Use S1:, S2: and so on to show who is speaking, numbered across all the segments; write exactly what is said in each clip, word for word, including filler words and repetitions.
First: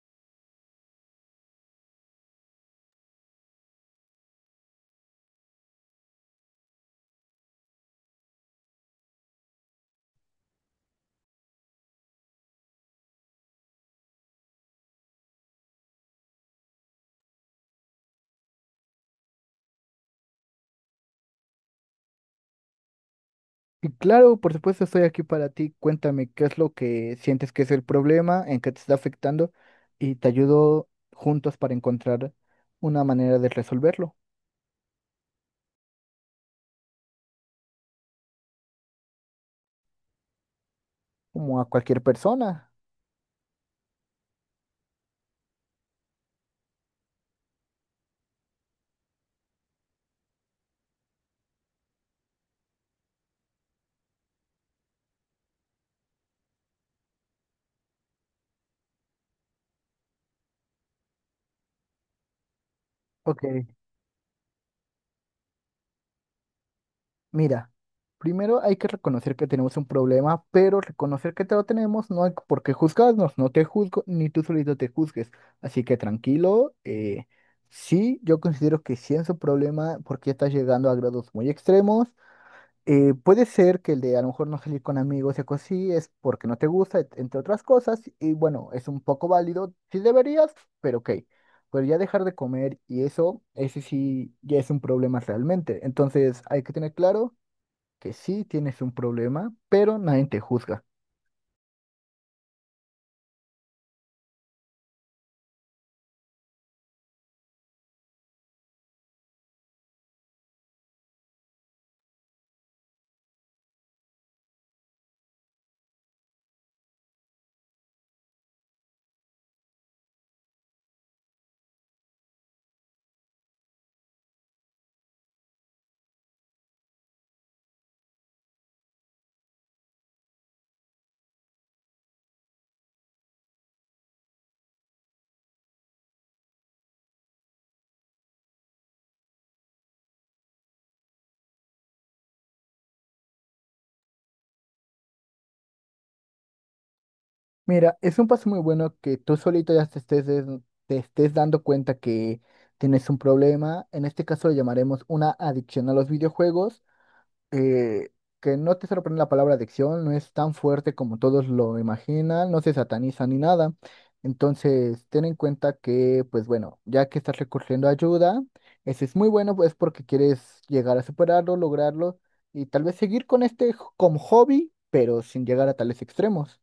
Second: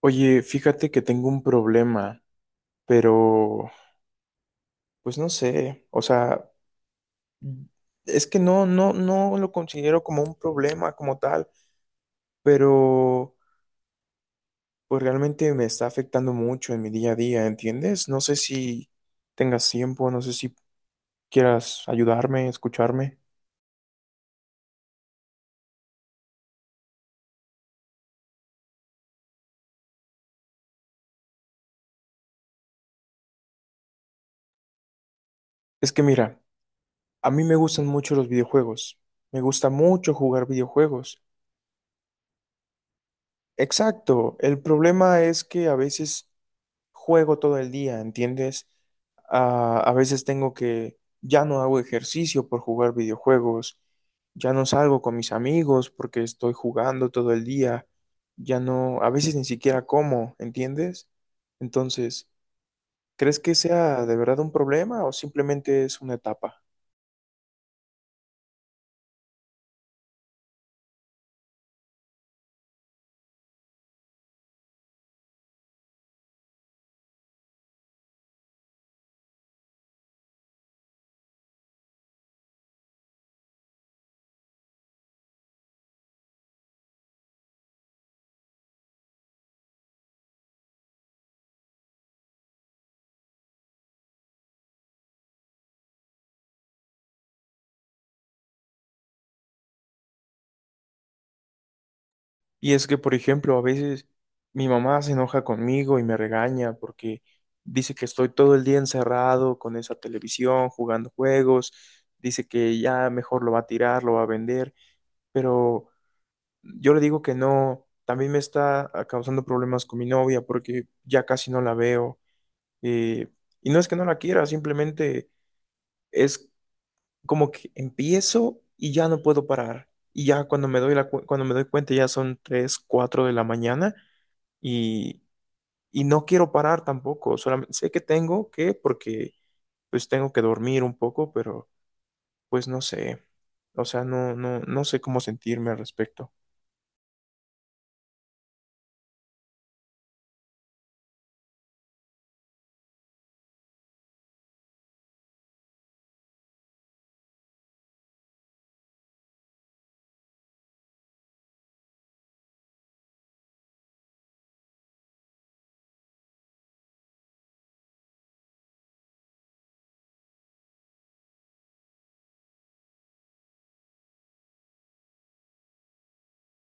S1: Oye, fíjate que tengo un problema, pero pues no sé, o sea, es que no, no, no lo considero como un problema como tal, pero pues realmente me está afectando mucho en mi día a día, ¿entiendes? No sé si tengas tiempo, no sé si quieras ayudarme, escucharme.
S2: Y claro, por supuesto, estoy aquí para ti. Cuéntame qué es lo que sientes que es el problema, en qué te está afectando y te ayudo juntos para encontrar una manera de resolverlo,
S1: Es que mira, a mí me gustan mucho los videojuegos, me gusta mucho jugar videojuegos.
S2: como a cualquier persona.
S1: Exacto, el problema es que a veces juego todo el día, ¿entiendes? Ah, a veces tengo que, ya no hago ejercicio por jugar videojuegos, ya no salgo con mis amigos porque estoy jugando todo el día, ya no, a veces ni siquiera como, ¿entiendes? Entonces, ¿crees
S2: Ok,
S1: que sea de verdad un problema o simplemente es una etapa?
S2: mira, primero hay que reconocer que tenemos un problema, pero reconocer que te lo tenemos no hay por qué juzgarnos, no te juzgo ni tú solito te juzgues. Así que tranquilo, eh, sí, yo considero que sí es un problema porque estás llegando a grados muy extremos. Eh, puede ser que el de a lo mejor no salir con amigos y cosas así es porque no te gusta, et- entre otras cosas, y bueno, es un poco válido, sí deberías, pero ok. Pero ya dejar de comer y eso, ese sí ya es un problema realmente. Entonces hay que tener claro que sí tienes un problema, pero nadie te juzga.
S1: Y es que, por ejemplo, a veces mi mamá se enoja conmigo y me regaña porque dice que estoy todo el día encerrado con esa televisión, jugando juegos, dice que ya mejor lo va a tirar, lo va a vender, pero yo le digo que no, también me está ah, causando problemas con mi novia porque ya casi no la veo. eh, y no es que no la quiera, simplemente es como que empiezo y ya no puedo parar. Y ya cuando me doy la, cu- cuando me doy cuenta ya son tres cuatro de la mañana y, y no quiero parar tampoco, solamente sé que tengo que, porque pues tengo que dormir un poco, pero pues no sé, o sea, no, no, no sé cómo sentirme al respecto.
S2: Mira, es un paso muy bueno que tú solito ya te estés, des- te estés dando cuenta que tienes un problema. En este caso lo llamaremos una adicción a los videojuegos. eh, que no te sorprende la palabra adicción, no es tan fuerte como todos lo imaginan, no se sataniza ni nada. Entonces, ten en cuenta que, pues bueno, ya que estás recurriendo a ayuda, eso es muy bueno, pues porque quieres llegar a superarlo, lograrlo y tal vez seguir con este jo- como hobby, pero sin llegar a tales extremos.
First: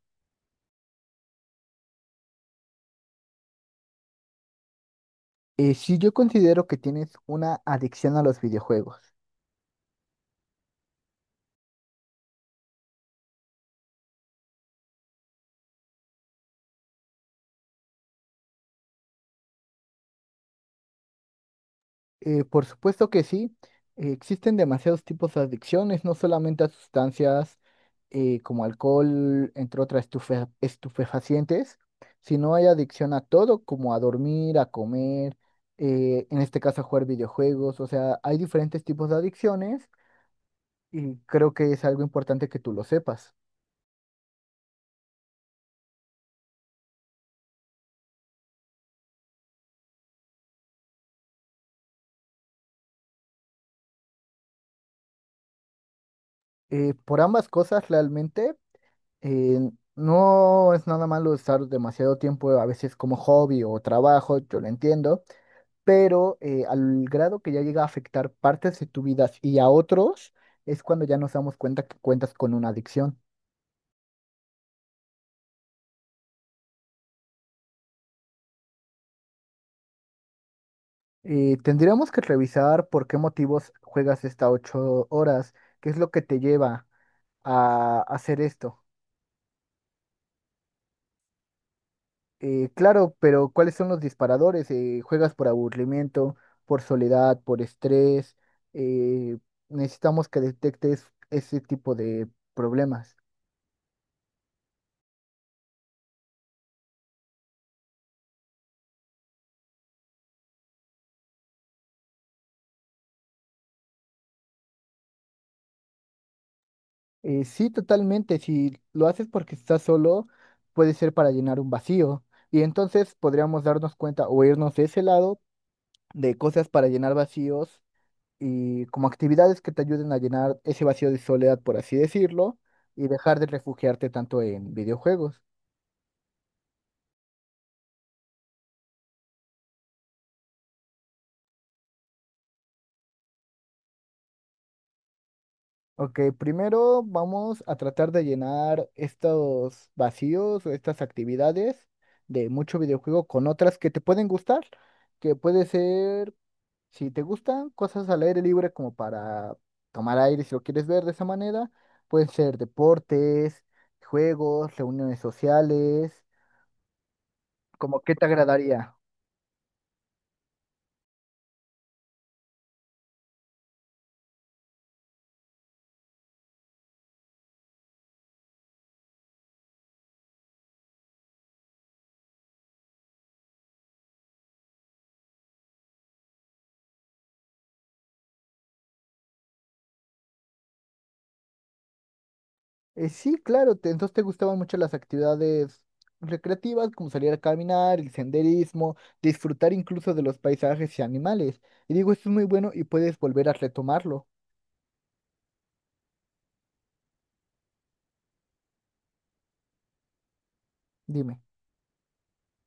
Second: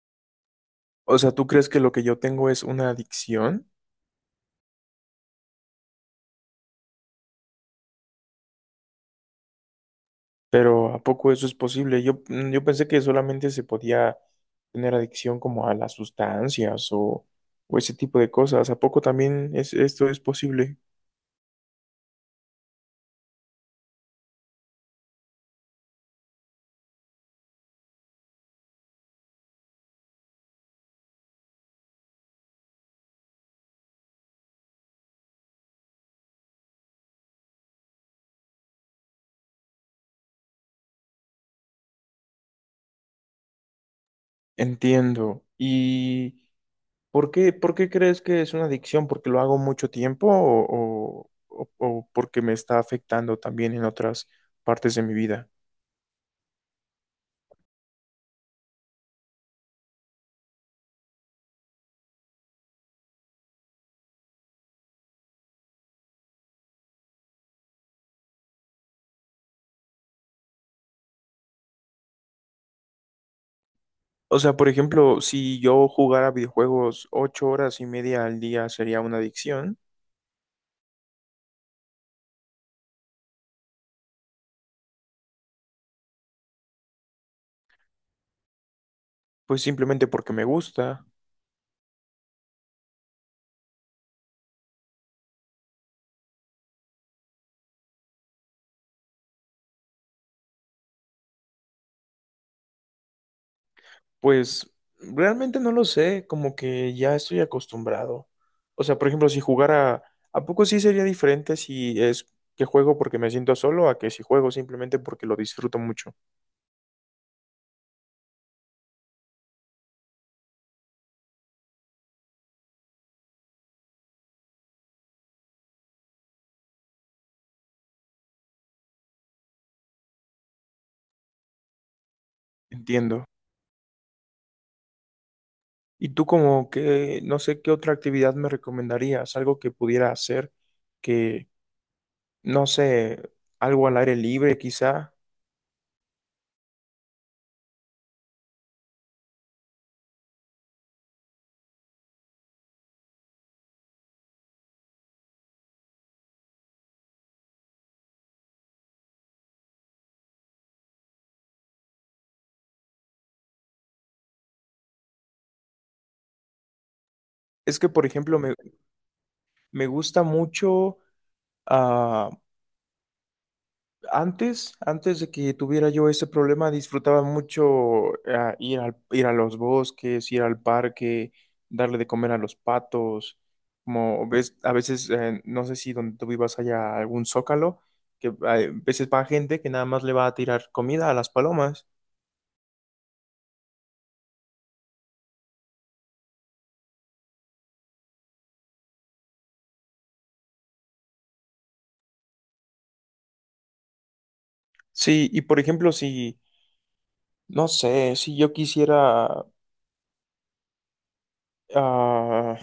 S1: O sea, ¿tú crees que lo que yo tengo es una adicción?
S2: Eh, sí, yo considero que tienes una adicción a los videojuegos.
S1: Pero ¿a poco eso es posible? Yo, mm, yo pensé que solamente se podía tener adicción como a las sustancias o, o ese tipo de cosas. ¿A poco también es, esto es posible?
S2: Eh, por supuesto que sí, eh, existen demasiados tipos de adicciones, no solamente a sustancias, eh, como alcohol, entre otras estufe- estupefacientes, sino hay adicción a todo, como a dormir, a comer, eh, en este caso a jugar videojuegos, o sea, hay diferentes tipos de adicciones y creo que es algo importante que tú lo sepas.
S1: Entiendo. Y... ¿Por qué, por qué crees que es una adicción? ¿Porque lo hago mucho tiempo o, o- o- o porque me está afectando también en otras partes de mi vida?
S2: Eh, por ambas cosas, realmente, eh, no es nada malo estar demasiado tiempo a veces como hobby o trabajo, yo lo entiendo, pero eh, al grado que ya llega a afectar partes de tu vida y a otros, es cuando ya nos damos cuenta que cuentas con una adicción.
S1: O sea, por ejemplo, si yo jugara videojuegos ocho horas y media al día sería una adicción,
S2: Eh, tendríamos que revisar por qué motivos juegas estas ocho horas, qué es lo que te lleva a hacer esto.
S1: pues simplemente porque me gusta.
S2: Eh, claro, pero ¿cuáles son los disparadores? Eh, ¿juegas por aburrimiento, por soledad, por estrés? Eh, Necesitamos que detectes ese tipo de problemas.
S1: Pues realmente no lo sé, como que ya estoy acostumbrado. O sea, por ejemplo, si jugara, ¿a poco sí sería diferente si es que juego porque me siento solo a que si juego simplemente porque lo disfruto mucho?
S2: Eh, sí, totalmente. Si lo haces porque estás solo, puede ser para llenar un vacío. Y entonces podríamos darnos cuenta o irnos de ese lado de cosas para llenar vacíos y como actividades que te ayuden a llenar ese vacío de soledad, por así decirlo, y
S1: Entiendo.
S2: dejar de refugiarte tanto en videojuegos.
S1: ¿Y tú como que, no sé, qué otra actividad me recomendarías? Algo que pudiera hacer, que, no sé, algo al aire libre quizá.
S2: Ok, primero vamos a tratar de llenar estos vacíos o estas actividades de mucho videojuego con otras que te pueden gustar, que puede ser. Si te gustan cosas al aire libre como para tomar aire, si lo quieres ver de esa manera, pueden ser deportes, juegos, reuniones sociales,
S1: Es que,
S2: como
S1: por
S2: qué te
S1: ejemplo, me,
S2: agradaría.
S1: me gusta mucho ah, Antes, antes de que tuviera yo ese problema, disfrutaba mucho ah, ir al- ir a los bosques, ir al parque, darle de comer a los patos. Como ves, a veces, eh, no sé si donde tú vivas haya algún zócalo, que hay- a veces va gente que nada más le va a tirar comida a las palomas.
S2: Eh, sí, claro, te- entonces te gustaban mucho las actividades recreativas, como salir a caminar, el senderismo, disfrutar incluso de los paisajes y animales. Y digo, esto es muy bueno y puedes volver a retomarlo.
S1: Sí, y por ejemplo, si, no sé, si yo quisiera,
S2: Dime.
S1: ah,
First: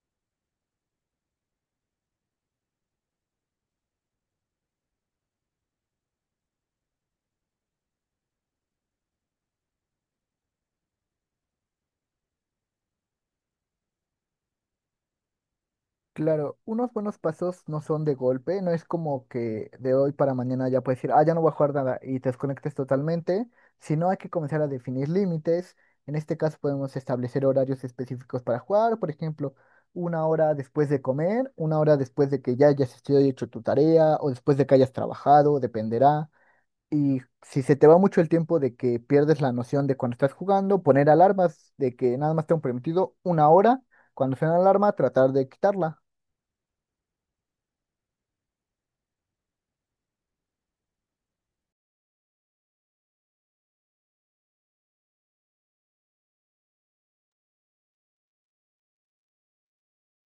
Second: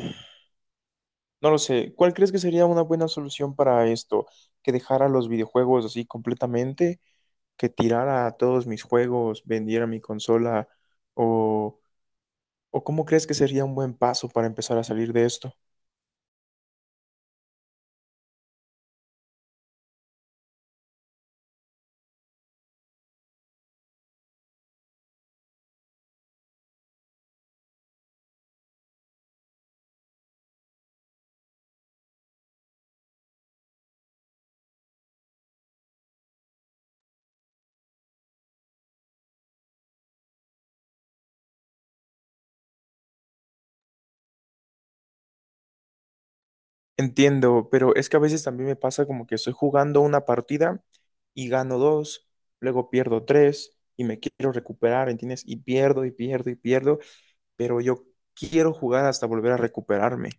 S1: no lo sé, ¿cuál crees que sería una buena solución para esto? ¿Que dejara los videojuegos así completamente, que tirara a todos mis juegos, vendiera mi consola o, o, cómo crees que sería un buen paso para empezar a salir de esto?
S2: Claro, unos buenos pasos no son de golpe, no es como que de hoy para mañana ya puedes decir, ah, ya no voy a jugar nada y te desconectes totalmente, sino hay que comenzar a definir límites. En este caso podemos establecer horarios específicos para jugar, por ejemplo, una hora después de comer, una hora después de que ya hayas estudiado y hecho tu tarea o después de que hayas trabajado, dependerá. Y si se te va mucho el tiempo de que pierdes la noción de cuando estás jugando, poner alarmas de que nada más tengo permitido una hora, cuando suena la alarma, tratar de quitarla.
S1: Entiendo, pero es que a veces también me pasa como que estoy jugando una partida y gano dos, luego pierdo tres y me quiero recuperar, ¿entiendes? Y pierdo y pierdo y pierdo, pero yo quiero jugar hasta volver a recuperarme.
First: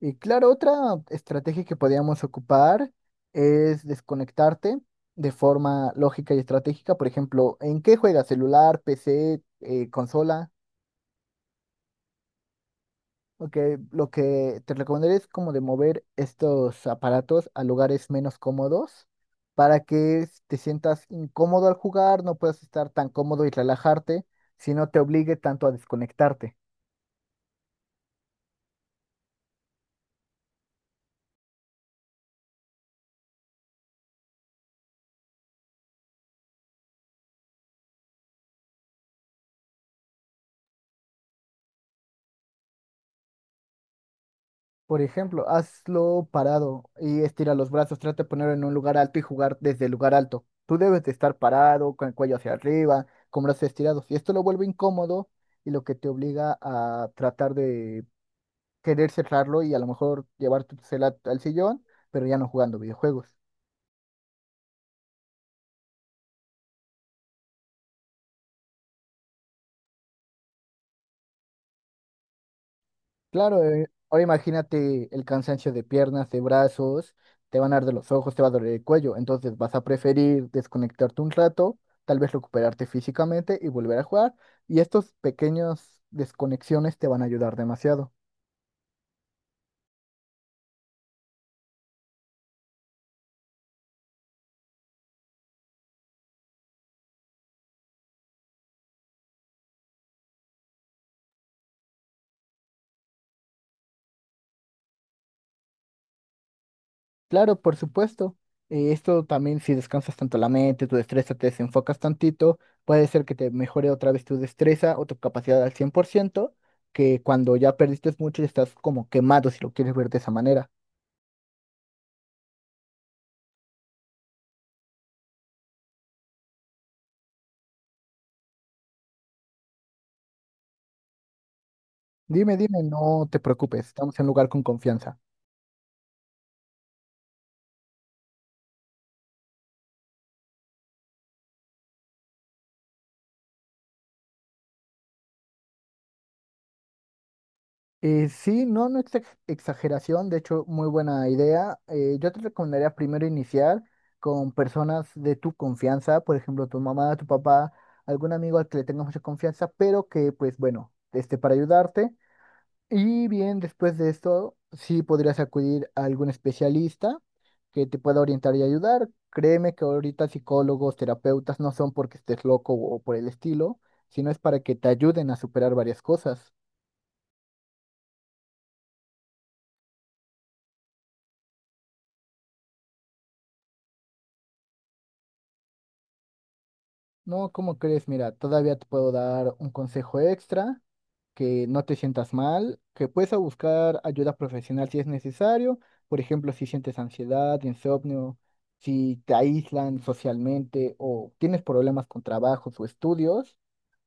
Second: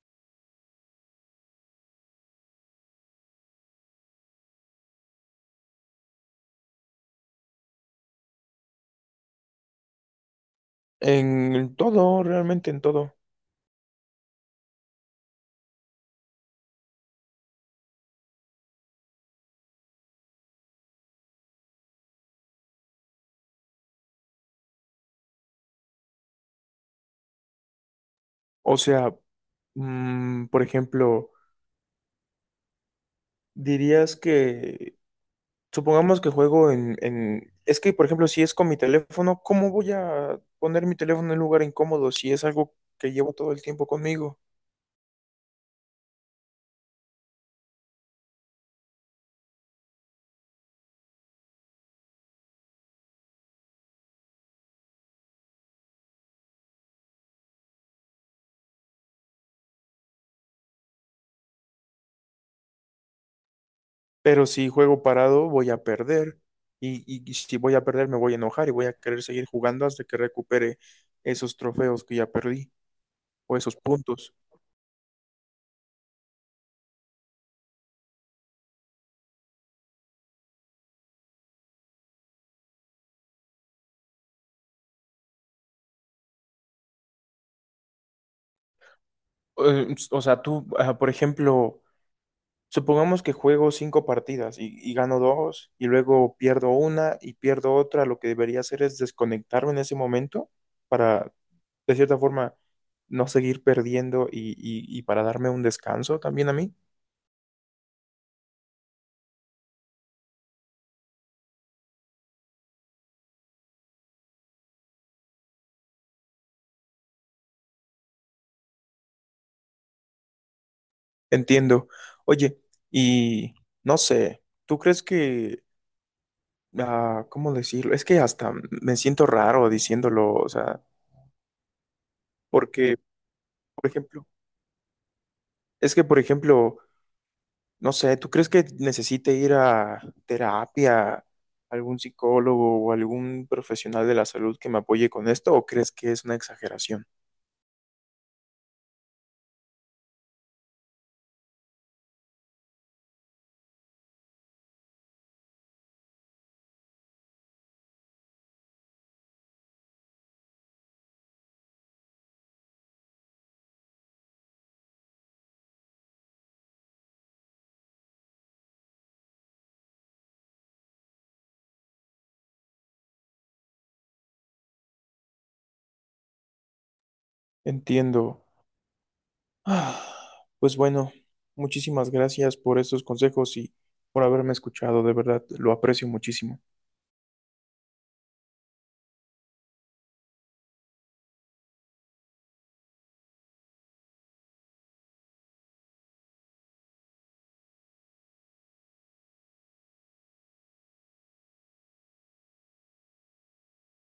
S2: Y claro, otra estrategia que podíamos ocupar es desconectarte de forma lógica y estratégica. Por ejemplo, ¿en qué juegas? ¿Celular, P C, eh, consola?
S1: En todo, realmente en todo.
S2: Ok, lo que te recomendaría es como de mover estos aparatos a lugares menos cómodos para que s- te sientas incómodo al jugar, no puedas estar tan cómodo y relajarte, si no te obligue tanto a desconectarte.
S1: O sea, mm, por ejemplo, dirías que supongamos que juego en, en... Es que, por ejemplo, si es con mi teléfono, ¿cómo voy a poner mi teléfono en un lugar incómodo si es algo que llevo todo el tiempo conmigo?
S2: Por ejemplo, hazlo parado y estira los brazos. Trata de ponerlo en un lugar alto y jugar desde el lugar alto. Tú debes de estar parado, con el cuello hacia arriba, con brazos estirados. Y esto lo vuelve incómodo y lo que te obliga a tratar de querer cerrarlo y a lo mejor llevar tu cel al sillón, pero ya no jugando videojuegos.
S1: Pero si juego parado, voy a perder. Y, y- y si voy a perder, me voy a enojar y voy a querer seguir jugando hasta que recupere esos trofeos que ya perdí o
S2: Claro,
S1: esos
S2: eh, ahora
S1: puntos.
S2: imagínate el cansancio de piernas, de brazos, te van a arder los ojos, te va a doler el cuello, entonces vas a preferir desconectarte un rato, tal vez recuperarte físicamente y volver a jugar, y estos pequeños desconexiones te van a ayudar demasiado.
S1: Eh, O sea, tú, ah, por ejemplo... Supongamos que juego cinco partidas y, y, gano dos y luego pierdo una y pierdo otra. Lo que debería hacer es desconectarme en ese momento para, de cierta forma, no seguir perdiendo y, y- y para darme un descanso también a mí.
S2: Claro, por supuesto, eh, esto también si descansas tanto la mente, tu destreza te desenfocas tantito, puede ser que te mejore otra vez tu destreza o tu capacidad al cien por ciento, que cuando ya perdiste mucho y estás como quemado si lo quieres ver de esa manera.
S1: Entiendo. Oye, y no sé, ¿tú crees que, ah, ¿cómo decirlo? Es que hasta me siento raro diciéndolo, o sea,
S2: Dime, dime,
S1: porque,
S2: no te preocupes,
S1: por
S2: estamos en
S1: ejemplo,
S2: un lugar con confianza.
S1: es que, por ejemplo, no sé, ¿tú crees que necesite ir a terapia, algún psicólogo o algún profesional de la salud que me apoye con esto o crees que es una exageración?
S2: Eh, sí, no, no es ex- exageración, de hecho, muy buena idea. Eh, yo te recomendaría primero iniciar con personas de tu confianza, por ejemplo, tu mamá, tu papá, algún amigo al que le tengas mucha confianza, pero que, pues bueno, esté para ayudarte. Y bien, después de esto, sí podrías acudir a algún especialista que te pueda orientar y ayudar. Créeme que ahorita psicólogos, terapeutas no son porque estés loco o por el estilo, sino es para que te ayuden a superar varias cosas.
S1: Entiendo. Ah, Pues bueno, muchísimas gracias por estos consejos y por haberme escuchado, de verdad, lo aprecio muchísimo.
S2: No, ¿cómo crees? Mira, todavía te puedo dar un consejo extra que no te sientas mal, que puedes a buscar ayuda profesional si es necesario, por ejemplo, si sientes ansiedad, insomnio, si te aíslan socialmente o tienes problemas con trabajos o estudios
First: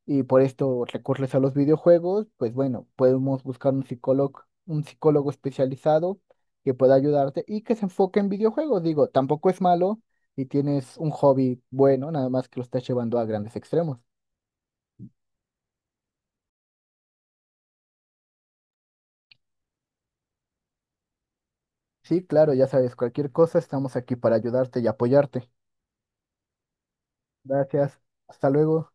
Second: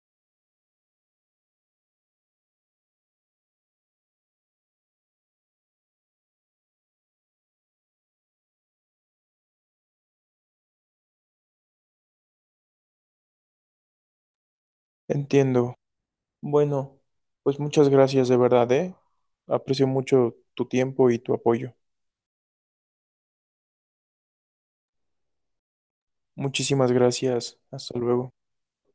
S2: y por esto recurres a los videojuegos, pues bueno, podemos buscar un psicólogo, un psicólogo especializado que pueda ayudarte y que se enfoque en videojuegos. Digo, tampoco es malo y tienes un hobby bueno, nada más que lo estás llevando a grandes extremos.
S1: Entiendo. Bueno, pues muchas gracias de verdad, ¿eh? Aprecio mucho tu tiempo y tu apoyo.
S2: Sí, claro, ya sabes, cualquier cosa, estamos aquí para ayudarte y apoyarte.
S1: Muchísimas gracias. Hasta
S2: Gracias,
S1: luego.
S2: hasta luego.